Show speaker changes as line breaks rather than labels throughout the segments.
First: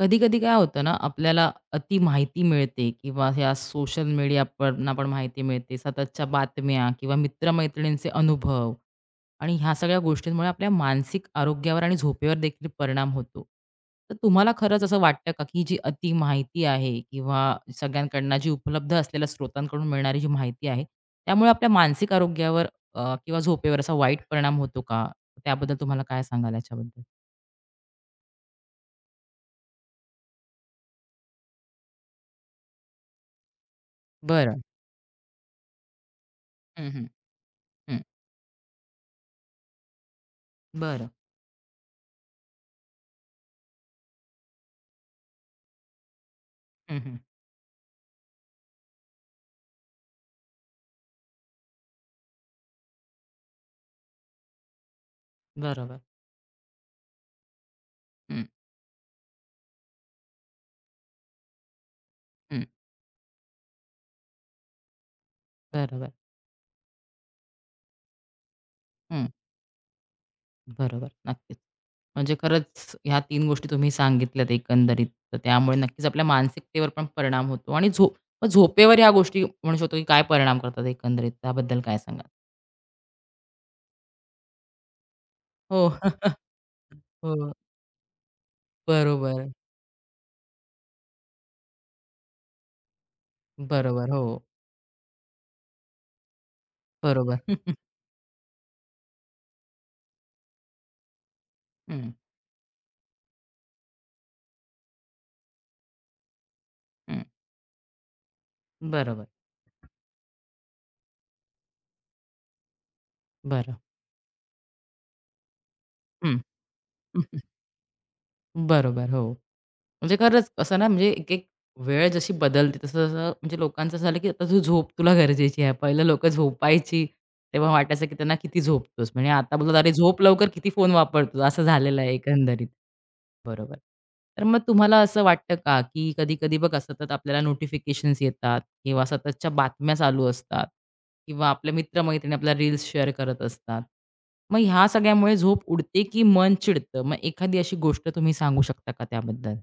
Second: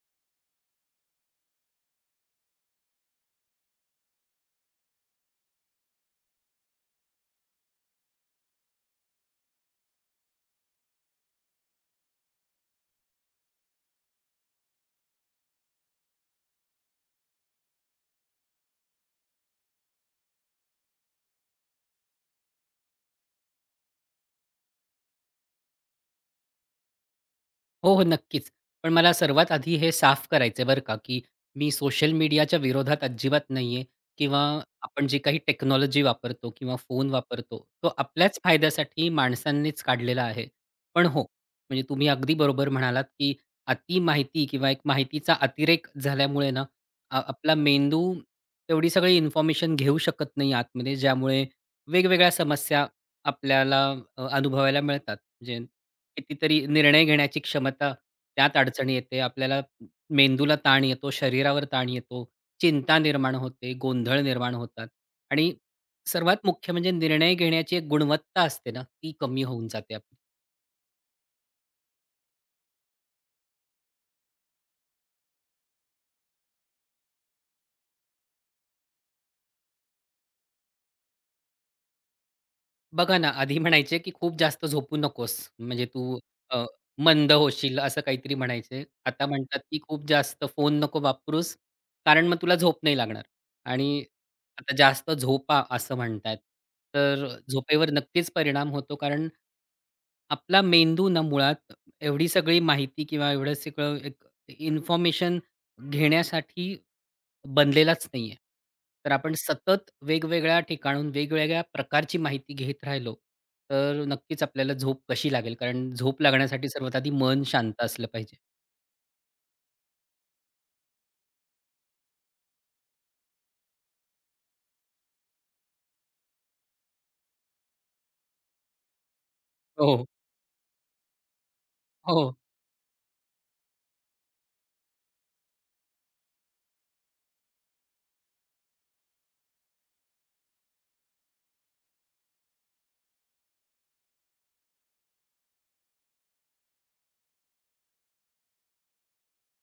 कधी-कधी काय होतं ना, आपल्याला अति माहिती मिळते किंवा ह्या सोशल मीडियावरून आपण माहिती मिळते, सततच्या बातम्या किंवा मित्रमैत्रिणींचे अनुभव आणि ह्या सगळ्या गोष्टींमुळे आपल्या मानसिक आरोग्यावर आणि झोपेवर देखील परिणाम होतो. तर तुम्हाला खरंच असं वाटतं का, की जी अति माहिती आहे किंवा सगळ्यांकडनं जी उपलब्ध असलेल्या स्रोतांकडून मिळणारी जी माहिती आहे, त्यामुळे आपल्या मानसिक आरोग्यावर किंवा झोपेवर असा वाईट परिणाम होतो का? त्याबद्दल तुम्हाला काय सांगाल याच्याबद्दल?
हो, हो, नक्कीच. पण मला सर्वात आधी हे साफ करायचंय बरं का, की मी सोशल मीडियाच्या विरोधात अजिबात नाहीये किंवा
बरं.
आपण जी काही टेक्नॉलॉजी वापरतो किंवा
हं, हं.
फोन वापरतो, तो
हं.
आपल्याच फायद्यासाठी माणसांनीच काढलेला आहे. पण
बरं.
हो, म्हणजे तुम्ही अगदी बरोबर म्हणालात, की अति माहिती किंवा एक माहितीचा अतिरेक झाल्यामुळे ना,
हं, हं.
आपला मेंदू तेवढी सगळी इन्फॉर्मेशन घेऊ शकत नाही आतमध्ये, ज्यामुळे वेगवेगळ्या समस्या आपल्याला अनुभवायला मिळतात. म्हणजे
बरोबर.
कितीतरी निर्णय घेण्याची क्षमता
हं,
त्यात अडचणी येते. आपल्याला मेंदूला ताण येतो, शरीरावर ताण येतो,
हं,
चिंता निर्माण होते, गोंधळ निर्माण होतात आणि
बरोबर.
सर्वात मुख्य म्हणजे निर्णय घेण्याची एक गुणवत्ता असते ना, ती
हं.
कमी होऊन जाते आपली.
बरोबर, नक्कीच. म्हणजे खरंच ह्या 3 गोष्टी तुम्ही सांगितल्यात एकंदरीत. तर त्यामुळे नक्कीच आपल्या मानसिकतेवर पण परिणाम होतो आणि झोप मग झोपेवर ह्या गोष्टी म्हणू शकतो की काय परिणाम करतात एकंदरीत त्याबद्दल काय सांगाल?
बघा ना, आधी म्हणायचे, की "खूप जास्त झोपू नकोस. म्हणजे
हो.
तू अ, मंद
हो.
होशील." असं काहीतरी म्हणायचे. आता
बरोबर,
म्हणतात, की "खूप जास्त फोन नको वापरूस, कारण मग तुला झोप नाही लागणार." आणि
बरोबर. हो,
आता "जास्त झोपा" असं म्हणतायत. तर
बरोबर.
झोपेवर नक्कीच परिणाम होतो कारण आपला मेंदू ना मुळात
हं,
एवढी सगळी माहिती किंवा एवढं सगळं एक इन्फॉर्मेशन घेण्यासाठी
हं.
बनलेलाच नाहीये. तर
बरोबर,
आपण सतत वेगवेगळ्या ठिकाणाहून वेगवेगळ्या प्रकारची माहिती घेत राहिलो,
बरं.
तर नक्कीच आपल्याला झोप कशी लागेल? कारण झोप
हं.
लागण्यासाठी सर्वात आधी मन शांत असलं पाहिजे.
बरोबर, हो. म्हणजे खरंच असं ना म्हणजे एक-एक वेळ जशी बदलते तसं-तसं म्हणजे लोकांचं असं झालं, की आता तू झोप तुला गरजेची आहे. पहिलं लोकं झोपायची, तेव्हा वाटायचं, की त्यांना किती झोपतोस? म्हणजे आता बोलतात, "अरे
हो,
झोप लवकर, किती फोन वापरतोस?" असं झालेलं आहे
हो.
एकंदरीत. बरोबर. तर मग तुम्हाला असं वाटतं का, की कधी-कधी बघा सतत आपल्याला नोटिफिकेशन्स येतात किंवा सततच्या बातम्या चालू असतात किंवा आपल्या मित्र-मैत्रिणी आपल्या रील्स शेअर करत असतात. मग ह्या सगळ्यामुळे झोप उडते, की मन चिडतं? मग एखादी अशी गोष्ट तुम्ही सांगू शकता का त्याबद्दल?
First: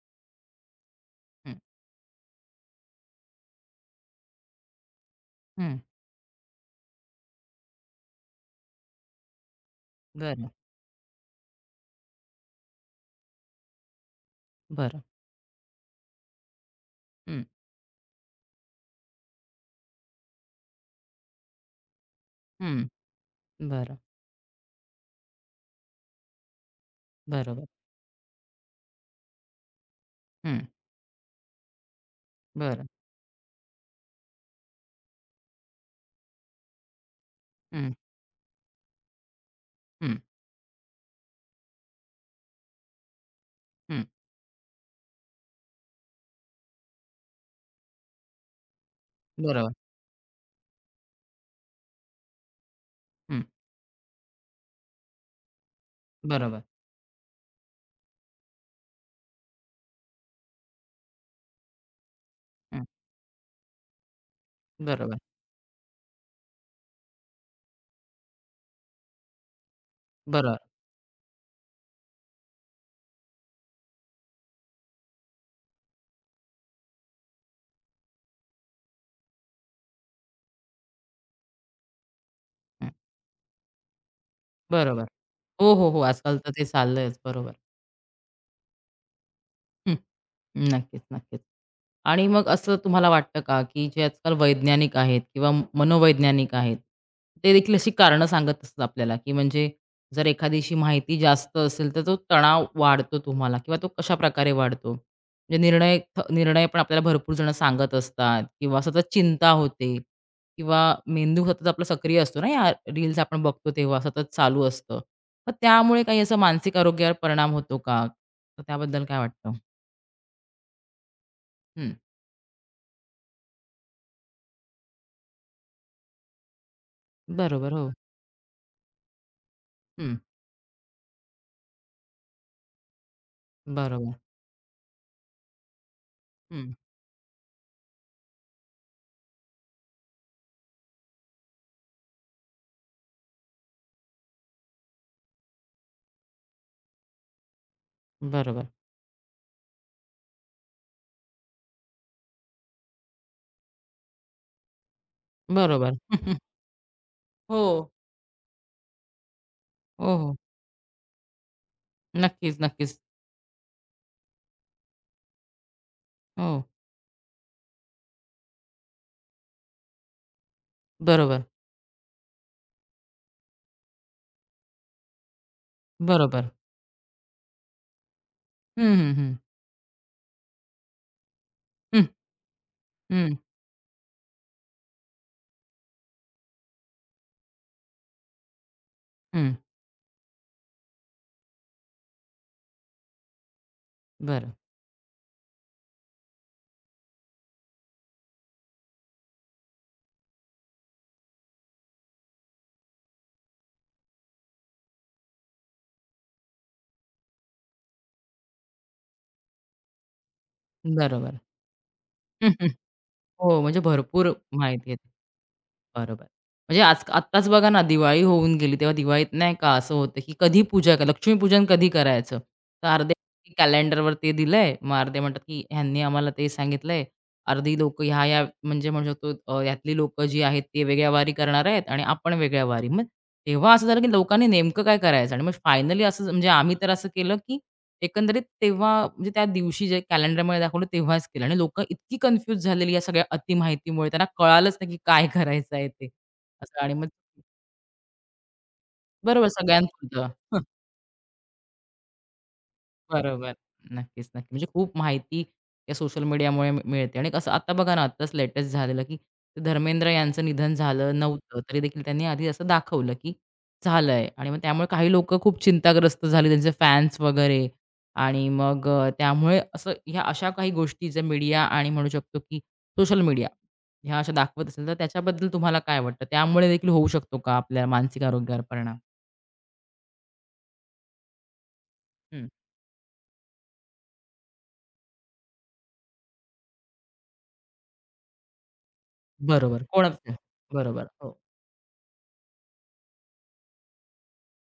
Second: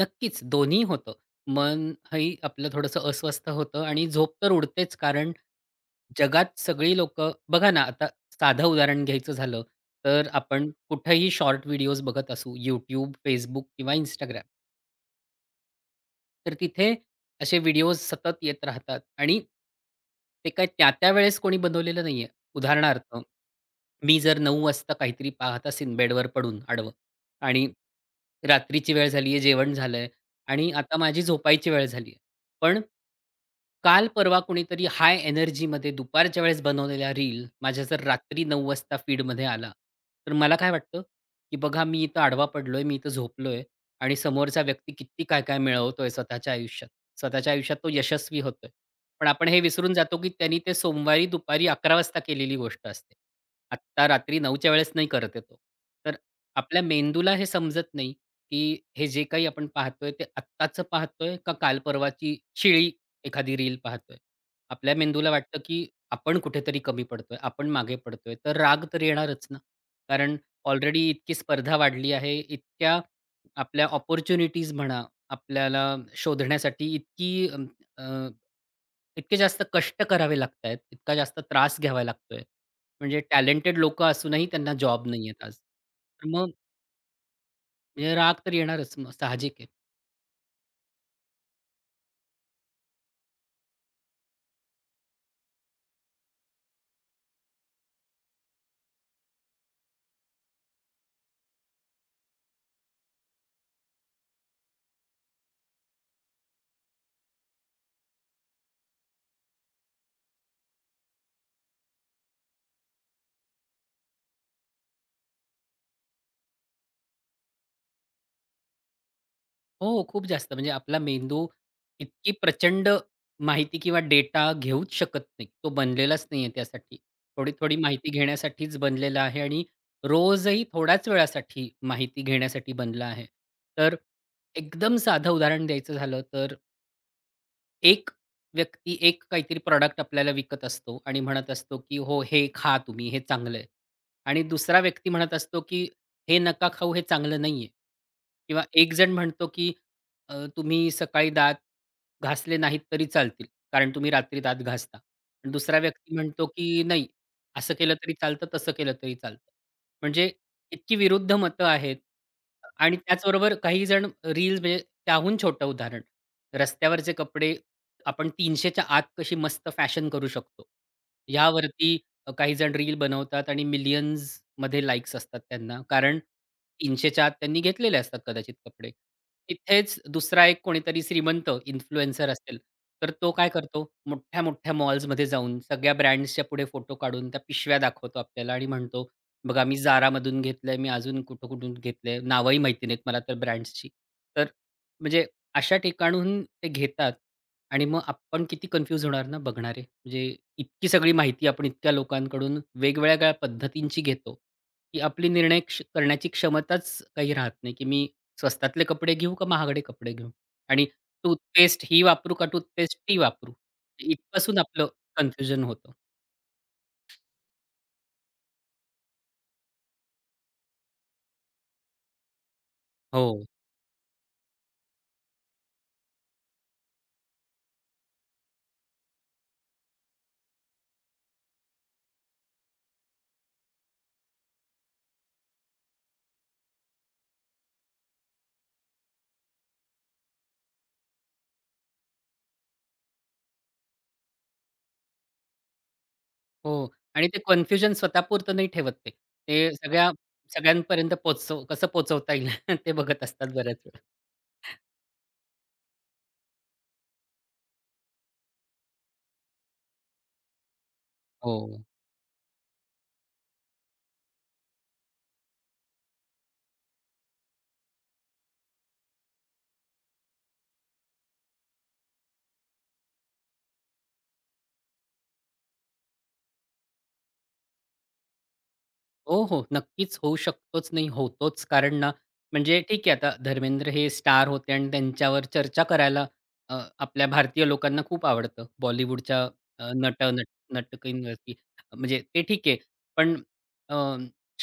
नक्कीच दोन्ही होतं. मन ही आपलं थोडंसं अस्वस्थ होतं आणि झोप तर उडतेच कारण
हं,
जगात सगळी लोकं बघा ना, आता साधं उदाहरण घ्यायचं झालं, तर
बरं,
आपण कुठेही शॉर्ट व्हिडिओज बघत असू YouTube, Facebook किंवा Instagram.
बरं.
तर तिथे
हं,
असे व्हिडिओज सतत येत राहतात आणि ते काय त्यावेळेस कोणी बनवलेलं नाहीये.
हं.
उदाहरणार्थ,
बरं,
मी जर 9 वाजता काहीतरी पाहत असेन बेडवर पडून आडवं
बरोबर.
आणि रात्रीची वेळ झाली आहे, जेवण झालंय
हं,
आणि आता माझी झोपायची वेळ झाली आहे. पण
बरं.
काल परवा कोणीतरी हाय एनर्जीमध्ये दुपारच्या वेळेस बनवलेला रील माझ्या
हं,
जर रात्री 9 वाजता फीडमध्ये आला,
हं,
तर मला काय वाटतं, की बघा मी इथं आडवा पडलोय, मी इथं झोपलोय
हं.
आणि समोरचा व्यक्ती किती काय काय मिळवतोय स्वतःच्या आयुष्यात. स्वतःच्या आयुष्यात तो यशस्वी होतोय. पण आपण हे
बरोबर.
विसरून जातो, की त्यांनी ते सोमवारी दुपारी 11:00 वाजता केलेली गोष्ट असते.
हं,
आत्ता रात्री 9च्या वेळेस नाही करत आहे तो. तर
बरोबर.
आपल्या मेंदूला हे समजत नाही, की हे जे काही आपण पाहतोय ते आत्ताचं पाहतोय का काल परवाची
हं,
शिळी एखादी रील पाहतोय. आपल्या
बरोबर,
मेंदूला वाटतं, की आपण कुठेतरी कमी पडतोय, आपण मागे पडतोय. तर राग तर येणारच ना. कारण
बरोबर.
ऑलरेडी इतकी स्पर्धा वाढली आहे. इतक्या आपल्या अपॉर्च्युनिटीज म्हणा, आपल्याला शोधण्यासाठी इतकी अ, अ, इतके जास्त कष्ट करावे लागतायत, इतका जास्त त्रास घ्यावा लागतोय.
हं,
म्हणजे टॅलेंटेड लोकं असूनही त्यांना
बरोबर.
जॉब नाहीयेत आज.
हो, हो, हो.
तर
आजकाल
मग
तर ते चाललंयच. बरोबर.
हे राग तर येणारच मग साहजिक आहे.
हं, नक्कीच, नक्कीच. आणि मग असं तुम्हाला वाटतं का, की जे आजकाल वैज्ञानिक आहेत किंवा मनोवैज्ञानिक आहेत, ते देखील अशी कारणं सांगत असतात आपल्याला, की म्हणजे जर एखादीशी माहिती जास्त असेल, तर तो तणाव वाढतो तुम्हाला किंवा तो कशाप्रकारे वाढतो? म्हणजे निर्णय पण आपल्याला भरपूर जण सांगत असतात किंवा सतत चिंता होते किंवा मेंदू सतत आपला सक्रिय असतो ना, या रील्स आपण बघतो तेव्हा सतत चालू असतं. मग त्यामुळे काही असं मानसिक आरोग्यावर परिणाम होतो का? तर त्याबद्दल काय वाटतं?
हो, हो. खूप जास्त. म्हणजे आपला मेंदू
हं,
इतकी प्रचंड माहिती किंवा डेटा घेऊच शकत नाही. तो बनलेलाच नाहीये त्यासाठी.
बरोबर.
थोडी-थोडी
हो.
माहिती घेण्यासाठीच बनलेला आहे आणि
हं.
रोजही थोड्याच वेळासाठी माहिती घेण्यासाठी बनला आहे. तर
बरोबर.
एकदम साधं उदाहरण द्यायचं झालं तर
हं.
एक व्यक्ती एक काहीतरी प्रॉडक्ट आपल्याला विकत असतो आणि म्हणत असतो, की "हो, हे खा तुम्ही, हे चांगलं आहे." आणि दुसरा व्यक्ती म्हणत असतो, की "हे नका खाऊ, हे चांगलं नाहीये." किंवा
बरोबर,
एक जण म्हणतो, की तुम्ही सकाळी दात घासले नाहीत तरी चालतील, कारण तुम्ही रात्री दात घासता." आणि दुसरा
बरोबर.
व्यक्ती म्हणतो, की "नाही,
हो.
असं केलं तरी चालतं, तसं केलं तरी चालतं."
हो,
म्हणजे
हो.
इतकी विरुद्ध मतं आहेत
नक्कीच, नक्कीच.
आणि त्याचबरोबर काही जण रील्स म्हणजे त्याहून छोटं उदाहरण,
हो,
रस्त्यावरचे कपडे आपण 300 च्या आत कशी मस्त फॅशन करू शकतो.
बरोबर,
यावरती काही जण रील बनवतात आणि मिलियन्समध्ये लाइक्स असतात त्यांना. कारण
बरोबर.
300 च्या आत त्यांनी घेतलेले असतात कदाचित
हं,
कपडे.
हं, हं.
तिथेच दुसरा एक कोणीतरी श्रीमंत
हं,
इन्फ्लुएन्सर असेल, तर तो
हं,
काय करतो, मोठ्या-मोठ्या मॉल्समध्ये जाऊन सगळ्या ब्रँड्सच्या पुढे फोटो काढून त्या पिशव्या दाखवतो आपल्याला आणि म्हणतो,
हं.
"बघा मी Zaraमधून घेतलंय, मी अजून कुठून-कुठून घेतलंय." नावही माहिती नाहीत मला तर ब्रँड्सची. तर
बरं,
म्हणजे अशा ठिकाणाहून ते घेतात आणि मग आपण किती कन्फ्यूज होणार ना बघणारे. म्हणजे इतकी सगळी माहिती आपण इतक्या लोकांकडून वेगवेगळ्या पद्धतींची घेतो, की आपली निर्णय करण्याची क्षमताच काही राहत नाही, की मी स्वस्तातले कपडे घेऊ का महागडे कपडे घेऊ? आणि
बरोबर.
टूथपेस्ट ही वापरू का
हं, हं.
टूथपेस्ट ती वापरू?
हो, म्हणजे भरपूर
इथपासून आपलं
माहिती आहे.
कन्फ्युजन होतं.
बरोबर. म्हणजे आज आत्ताच बघा ना, दिवाळी होऊन गेली, तेव्हा दिवाळीत नाही का असं होतं, की कधी पूजा कर, लक्ष्मीपूजन कधी करायचं? तर अर्धे
हो,
कॅलेंडरवर ते दिलंय, मग अर्धे म्हणतात, की ह्यांनी आम्हाला ते सांगितलंय. अर्धी लोकं ह्या या म्हणजे म्हणू शकतो यातली लोकं जी आहेत ते वेगळ्या वारी करणार आहेत आणि आपण वेगळ्या वारी. मग तेव्हा असं झालं, की लोकांनी नेमकं काय करायचं? आणि मग फायनली असं म्हणजे आम्ही तर असं केलं, की एकंदरीत तेव्हा म्हणजे त्या दिवशी जे कॅलेंडरमध्ये दाखवलं तेव्हाच केलं आणि लोकं इतकी कन्फ्यूज झालेली या सगळ्या अतिमाहितीमुळे त्यांना कळालंच नाही की काय करायचं आहे ते
हो.
असं आणि मग
आणि ते कन्फ्युजन स्वतःपुरतं नाही ठेवत ते.
बरोबर
ते
सगळ्यांचं
सगळ्या
होतं.
सगळ्यांपर्यंत पोहोचव कसं पोहोचवता येईल ते बघत
बरोबर.
असतात बऱ्याच वेळा.
नक्कीच, नक्की. म्हणजे खूप माहिती या सोशल मीडियामुळे मिळते आणि कसं आता बघा ना, आत्ताच लेटेस्ट झालेलं, की ते धर्मेंद्र यांचं निधन झालं नव्हतं, तरी
हो.
देखील त्यांनी आधी असं दाखवलं, की झालंय आणि मग त्यामुळे काही लोकं खूप चिंताग्रस्त झाले, त्यांचे फॅन्स वगैरे आणि मग त्यामुळे असं ह्या अशा काही गोष्टी ज्या मीडिया आणि म्हणू शकतो, की सोशल मीडिया ह्या अशा दाखवत असेल, तर त्याच्याबद्दल तुम्हाला काय वाटतं? त्यामुळे देखील होऊ शकतो का आपल्या मानसिक आरोग्यावर परिणाम?
हो, हो. नक्कीच होऊ शकतोच नाही, होतोच. कारण ना,
हं,
म्हणजे ठीक आहे, आता धर्मेंद्र हे स्टार होते आणि त्यांच्यावर चर्चा करायला आपल्या भारतीय लोकांना खूप आवडतं. बॉलिवूडच्या
बरोबर.
अ, नट
कोणाचं?
नट
बरोबर. हो.
नटकींवरती. म्हणजे ते ठीक आहे. पण अ,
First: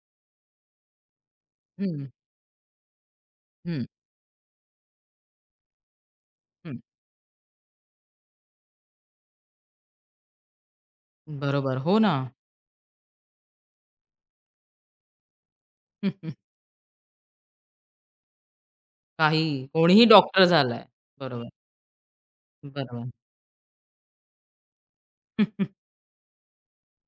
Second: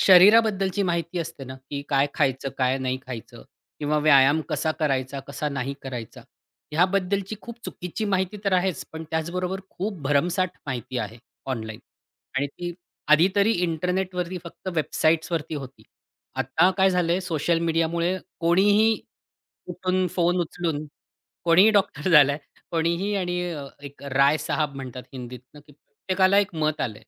शरीराबद्दलची माहिती असते ना, की
हं,
काय खायचं, काय नाही खायचं
हं.
किंवा व्यायाम कसा करायचा, कसा नाही करायचा.
हं,
ह्याबद्दलची खूप चुकीची माहिती तर आहेच, पण त्याचबरोबर खूप भरमसाठ माहिती आहे
बरोबर.
ऑनलाईन
हो ना.
आणि ती आधी तरी इंटरनेटवरती फक्त वेबसाईट्सवरती होती. आता काय झालंय सोशल मीडियामुळे कोणीही
काही कोणीही
कुठून फोन
डॉक्टर झालाय.
उचलून
बरोबर,
कोणीही डॉक्टर झालाय,
बरोबर.
कोणीही आणि एक राय साहब म्हणतात हिंदीतनं, की प्रत्येकाला एक मत आलंय.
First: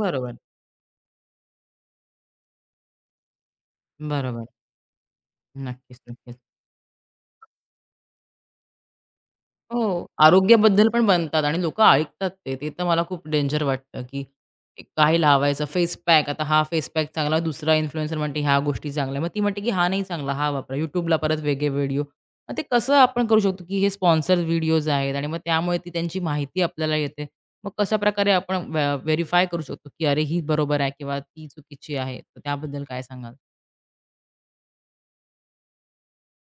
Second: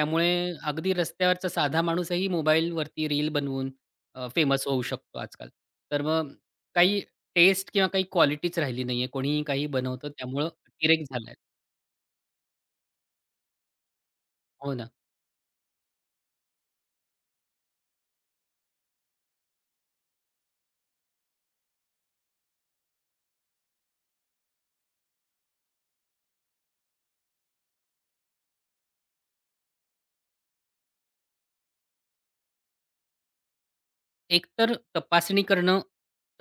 बरोबर,
अगदी रस्त्यावरचा साधा माणूसही मोबाईलवरती रील बनवून
बरोबर.
फेमस होऊ शकतो आजकाल.
नक्कीच,
तर मग
नक्कीच.
काही टेस्ट किंवा काही क्वालिटीच राहिली नाहीये. कोणीही काही
हो.
बनवतं त्यामुळं
आरोग्याबद्दल
अतिरेक
पण
झालाय.
बनतात आणि लोकं ऐकतात ते. ते तर मला खूप डेंजर वाटतं, की
हो
एक
ना.
काय लावायचं फेस पॅक. आता हा फेस पॅक चांगला, दुसरा इन्फ्लुएन्सर म्हणते ह्या गोष्टी चांगल्या. मग ती म्हणते, की हा नाही चांगला, हा वापरा. YouTubeला परत वेगळे व्हिडिओ. मग ते कसं आपण करू शकतो, की हे स्पॉन्सर्ड व्हिडिओज आहेत आणि मग त्यामुळे ती त्यांची माहिती आपल्याला येते. मग कशाप्रकारे आपण करू शकतो, की अरे ही बरोबर आहे किंवा ती चुकीची आहे. तर त्याबद्दल काय सांगाल?
एकतर तपासणी करणं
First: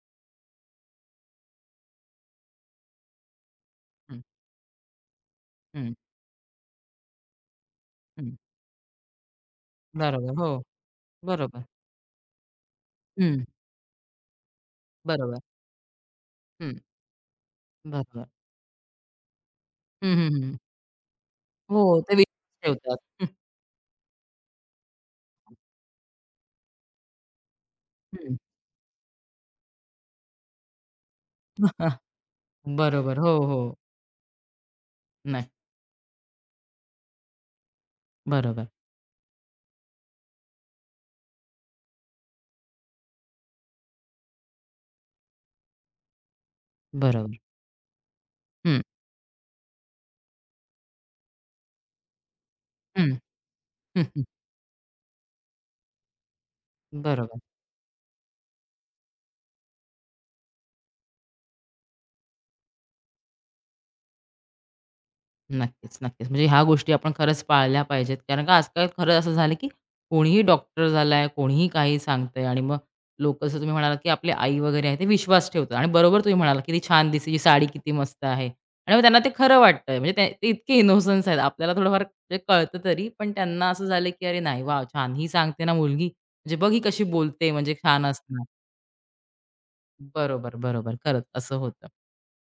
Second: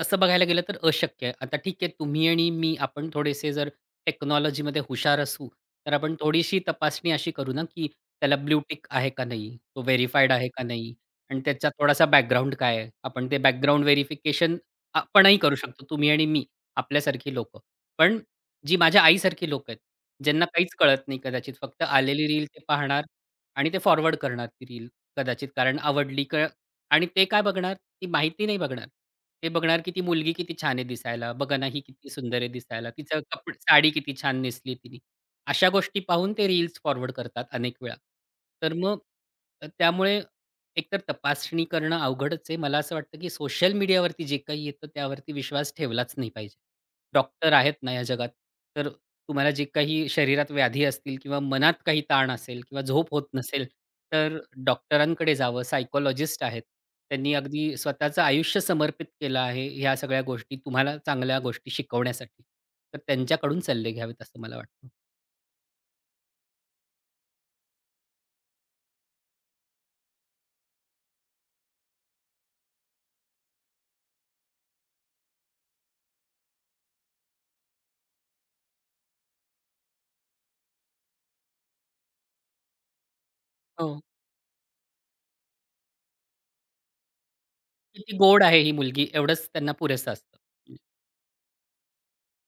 तसं बघायला गेलं तर अशक्य आहे. आता ठीक आहे तुम्ही आणि मी आपण थोडेसे जर
हं,
टेक्नॉलॉजीमध्ये हुशार असू,
हं,
तर आपण थोडीशी तपासणी अशी करू ना, की
हं.
त्याला ब्लू आहे का नाही? तो व्हेरिफाईड
बरोबर.
आहे
हो,
का नाही? आणि
बरोबर.
त्याचा थोडासा बॅकग्राऊंड काय आहे? आपण ते
हं,
बॅकग्राऊंड व्हेरिफिकेशन आपणही
बरोबर.
करू शकतो, तुम्ही आणि मी,
हं,
आपल्यासारखी लोकं. पण
बरोबर.
जी माझ्या आईसारखी लोकं आहेत,
हं, हं,
ज्यांना
हं.
काहीच कळत नाही कदाचित, फक्त
हो, ते
आलेली रील ते
विश्वास ठेवतात.
पाहणार
हं,
आणि ते फॉरवर्ड करणार ती रील कदाचित कारण आवडली आणि ते काय बघणार? ती
हं.
माहिती नाही बघणार. ते बघणार की ती मुलगी किती छान आहे दिसायला. बघा ना, ही किती सुंदर आहे दिसायला.
बरोबर.
तिचं
हो,
कपड
हो.
साडी किती छान नेसली तिने.
नाही.
अशा गोष्टी पाहून ते रील्स फॉरवर्ड करतात अनेक वेळा.
बरोबर,
तर मग त्यामुळे एकतर तपासणी करणं अवघडच आहे. मला असं वाटतं की सोशल मीडियावरती जे काही येतं त्यावरती विश्वास ठेवलाच नाही पाहिजे.
बरोबर.
डॉक्टर आहेत ना या जगात.
हं,
तर तुम्हाला जे काही शरीरात व्याधी असतील किंवा मनात काही ताण असेल किंवा
हं,
झोप होत नसेल,
हं, हं.
तर डॉक्टरांकडे जावं. सायकॉलॉजिस्ट आहेत. त्यांनी
बरोबर.
अगदी स्वतःचं आयुष्य समर्पित केलं आहे ह्या सगळ्या गोष्टी तुम्हाला चांगल्या गोष्टी शिकवण्यासाठी. तर त्यांच्याकडून सल्ले घ्यावेत असं मला वाटतं.
नक्कीच, नक्कीच. म्हणजे ह्या गोष्टी आपण खरंच पाळल्या पाहिजेत. कारण का आजकाल खरं असं झालं, की कोणीही डॉक्टर झालाय, कोणीही काही सांगतंय आणि मग लोकं जसं तुम्ही म्हणालात, की आपली आई वगैरे आहे ते विश्वास ठेवतात आणि बरोबर तुम्ही म्हणालात, "किती छान दिसते, ही साडी किती मस्त आहे." आणि मग त्यांना ते खरं वाटतंय. म्हणजे ते ते इतके इनोसन्स आहेत. आपल्याला थोडंफार म्हणजे कळतं तरी, पण त्यांना असं
हो.
झालं, की "अरे नाही, वॉव! छान ही सांगते ना मुलगी, म्हणजे बघ ही कशी बोलते, म्हणजे छान
किती गोड
असणार."
आहे ही मुलगी एवढंच त्यांना पुरेसं असतं.
बरोबर, बरोबर. खरंच असं होतं.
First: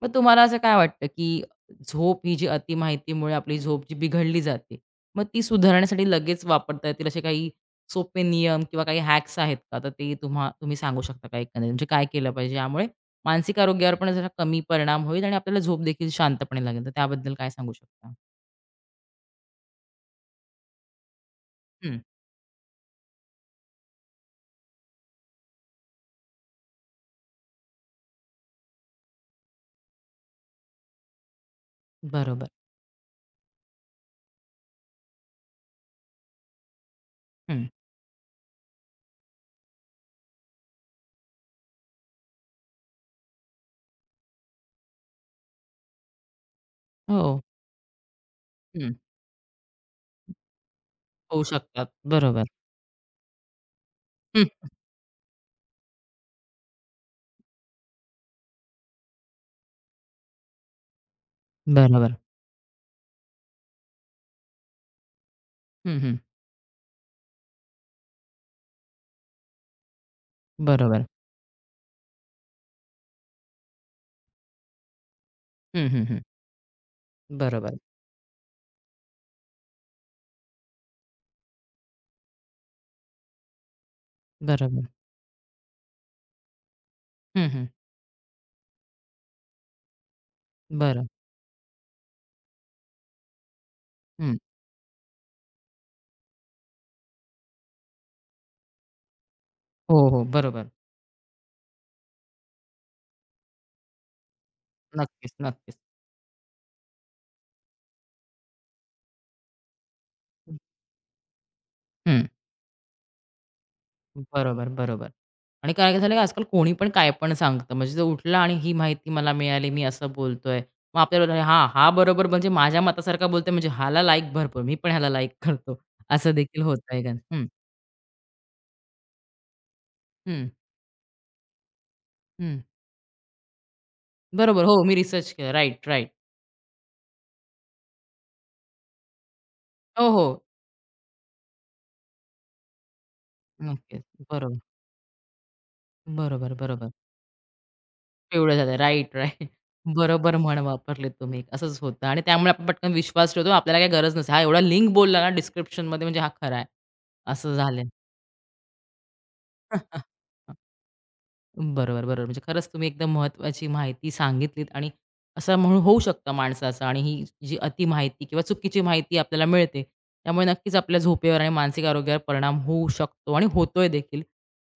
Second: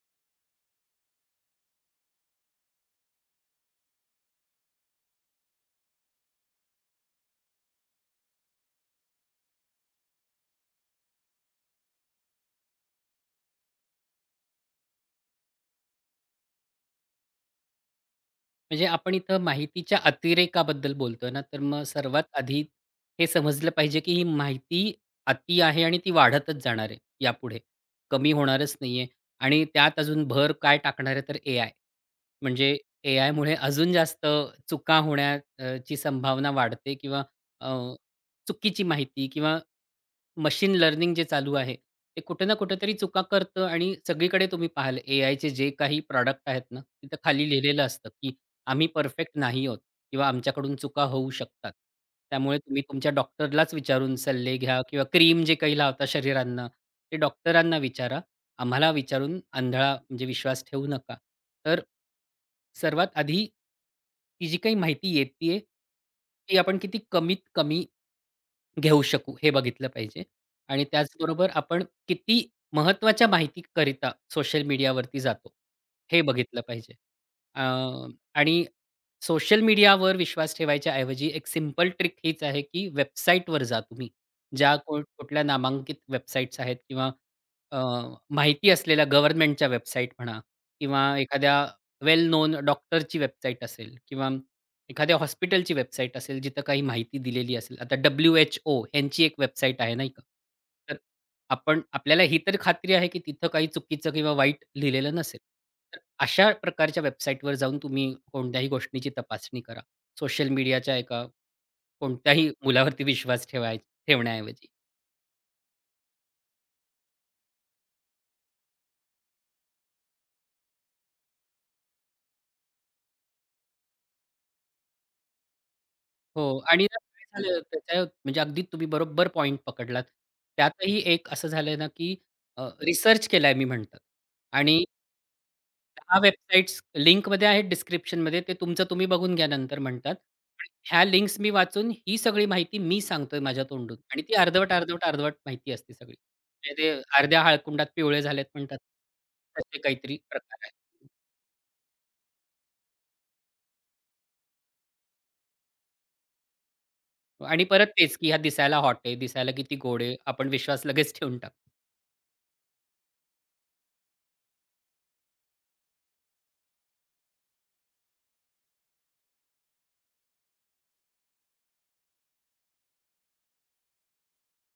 मग तुम्हाला असं काय वाटतं, की झोप ही जी अतिमाहितीमुळे आपली झोप जी बिघडली जाते, मग ती सुधारण्यासाठी लगेच वापरता येतील असे काही सोपे नियम किंवा काही हॅक्स आहेत का? तर ते तुम्ही सांगू शकता का एकंदरीत? म्हणजे काय केलं पाहिजे यामुळे मानसिक आरोग्यावर पण जरा कमी परिणाम होईल आणि आपल्याला झोप देखील शांतपणे लागेल. तर त्याबद्दल काय सांगू शकता?
म्हणजे आपण इथं माहितीच्या अतिरेकाबद्दल बोलतोय ना, तर मग
हं,
सर्वात आधी हे समजलं पाहिजे, की ही माहिती अति आहे आणि ती वाढतच जाणार आहे यापुढे. कमी होणारच नाही आहे आणि त्यात अजून भर काय टाकणार आहे, तर एआय.
बरोबर.
म्हणजे एआयमुळे अजून जास्त चुका होण्या ची संभावना वाढते किंवा
हं.
अ, चुकीची माहिती किंवा मशीन लर्निंग जे चालू आहे, ते कुठे ना कुठेतरी चुका करतं आणि सगळीकडे तुम्ही पाहाल एआयचे जे काही प्रॉडक्ट आहेत ना, तिथं
हो.
खाली लिहिलेलं असतं, आम्ही
हं.
परफेक्ट नाही आहोत किंवा आमच्याकडून चुका होऊ
होऊ
शकतात.
शकतात. बरोबर.
त्यामुळे तुम्ही तुमच्या डॉक्टरलाच विचारून
हं.
सल्ले घ्या किंवा क्रीम जे काही लावता शरीरांना, ते डॉक्टरांना विचारा. आम्हाला विचारून आंधळा म्हणजे विश्वास ठेवू नका. तर
बरोबर.
सर्वात आधी, ती जी काही माहिती येतीये,
हं, हं.
ती आपण किती कमीत कमी घेऊ शकू, हे बघितलं पाहिजे. आणि
बरोबर.
त्याचबरोबर आपण किती महत्त्वाच्या माहितीकरिता सोशल मीडियावरती जातो,
हं, हं, हं.
हे बघितलं पाहिजे. अ,
बरोबर.
आणि सोशल मीडियावर विश्वास ठेवायच्या ऐवजी एक सिंपल ट्रिक हीच आहे, की वेबसाईटवर जा तुम्ही. ज्या
बरोबर.
कोण कुठल्या नामांकित वेबसाईट्स आहेत किंवा
हं, हं.
अ, माहिती असलेल्या गव्हर्नमेंटच्या वेबसाईट म्हणा किंवा
बरं.
एखाद्या वेल नोन डॉक्टरची वेबसाईट असेल किंवा
हं.
एखाद्या हॉस्पिटलची वेबसाईट असेल जिथं काही माहिती दिलेली असेल. आता WHO ह्यांची एक वेबसाईट आहे
हो,
नाही का?
हो. बरोबर.
तर आपण आपल्याला ही तर खात्री आहे की तिथं काही चुकीचं किंवा वाईट लिहिलेलं
नक्कीच,
नसेल.
नक्कीच.
तर अशा प्रकारच्या वेबसाईटवर जाऊन तुम्ही कोणत्याही गोष्टीची तपासणी करा. सोशल मीडियाच्या एका
हं.
कोणत्याही मुलावरती विश्वास ठेवण्याऐवजी.
बरोबर, बरोबर. आणि काय झालं आजकाल कोणी पण काय पण सांगतं. म्हणजे तो उठला आणि ही माहिती मला मिळाली, मी असं बोलतोय. मग आपल्याला हां, हा बरोबर म्हणजे माझ्या मतासारखा बोलतोय म्हणजे ह्याला लाईक भरपूर, मी पण ह्याला लाईक करतो. असं
हो.
देखील
आणि
होतं
ना
आहे.
काय
हं,
झालं त्याच्या म्हणजे अगदी तुम्ही बरोबर पॉइंट पकडलात.
हं,
त्यातही एक असं झालं ना, की
हं.
रिसर्च केलाय मी म्हणतात
बरोबर. हो,
आणि
मी रिसर्च केलं. Right, right.
10 वेबसाईट्स लिंकमध्ये आहेत डिस्क्रिप्शनमध्ये. ते तुमचं तुम्ही बघून घ्या नंतर
हो,
म्हणतात.
हो.
पण ह्या लिंक्स मी वाचून ही सगळी माहिती मी सांगतोय माझ्या तोंडून
नक्कीच.
आणि ती
बरोबर,
अर्धवट, अर्धवट, अर्धवट माहिती असते सगळी.
बरोबर,
म्हणजे ते
बरोबर.
अर्ध्या हळकुंडात पिवळे झालेत
पिवळं झालं.
म्हणतात.
Right, right.
तसे काहीतरी
बरोबर
प्रकार
म्हण
आहेत.
वापरलीत तुम्ही. असंच होतं आणि त्यामुळे आपण पटकन विश्वास ठेवतो. आपल्याला काही गरज नसते. हा एवढा लिंक बोलला ना डिस्क्रिप्शनमध्ये म्हणजे हा खरा आहे. असं
आणि
झालंय.
परत तेच, की ह्या दिसायला हॉट आहे, दिसायला किती गोड आहे. आपण विश्वास लगेच ठेवून टाकतो.
बरोबर, बरोबर. म्हणजे खरंच तुम्ही एकदम महत्त्वाची माहिती सांगितलीत आणि असं म्हणून होऊ शकतं माणसाचं आणि ही जी अतिमाहिती किंवा चुकीची माहिती आपल्याला मिळते, त्यामुळे नक्कीच आपल्या झोपेवर आणि मानसिक आरोग्यावर परिणाम होऊ शकतो आणि होतोय देखील.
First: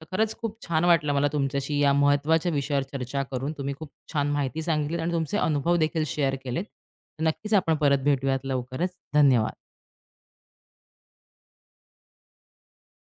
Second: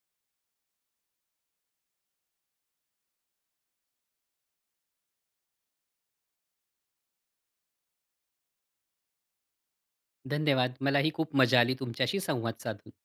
तर खरंच खूप छान वाटलं मला तुमच्याशी या महत्त्वाच्या विषयावर चर्चा करून. तुम्ही खूप छान माहिती सांगितलीत आणि तुमचे अनुभव देखील शेअर केलेत. तर नक्कीच आपण परत भेटूयात लवकरच. धन्यवाद.
धन्यवाद. मलाही खूप मजा आली तुमच्याशी संवाद साधून.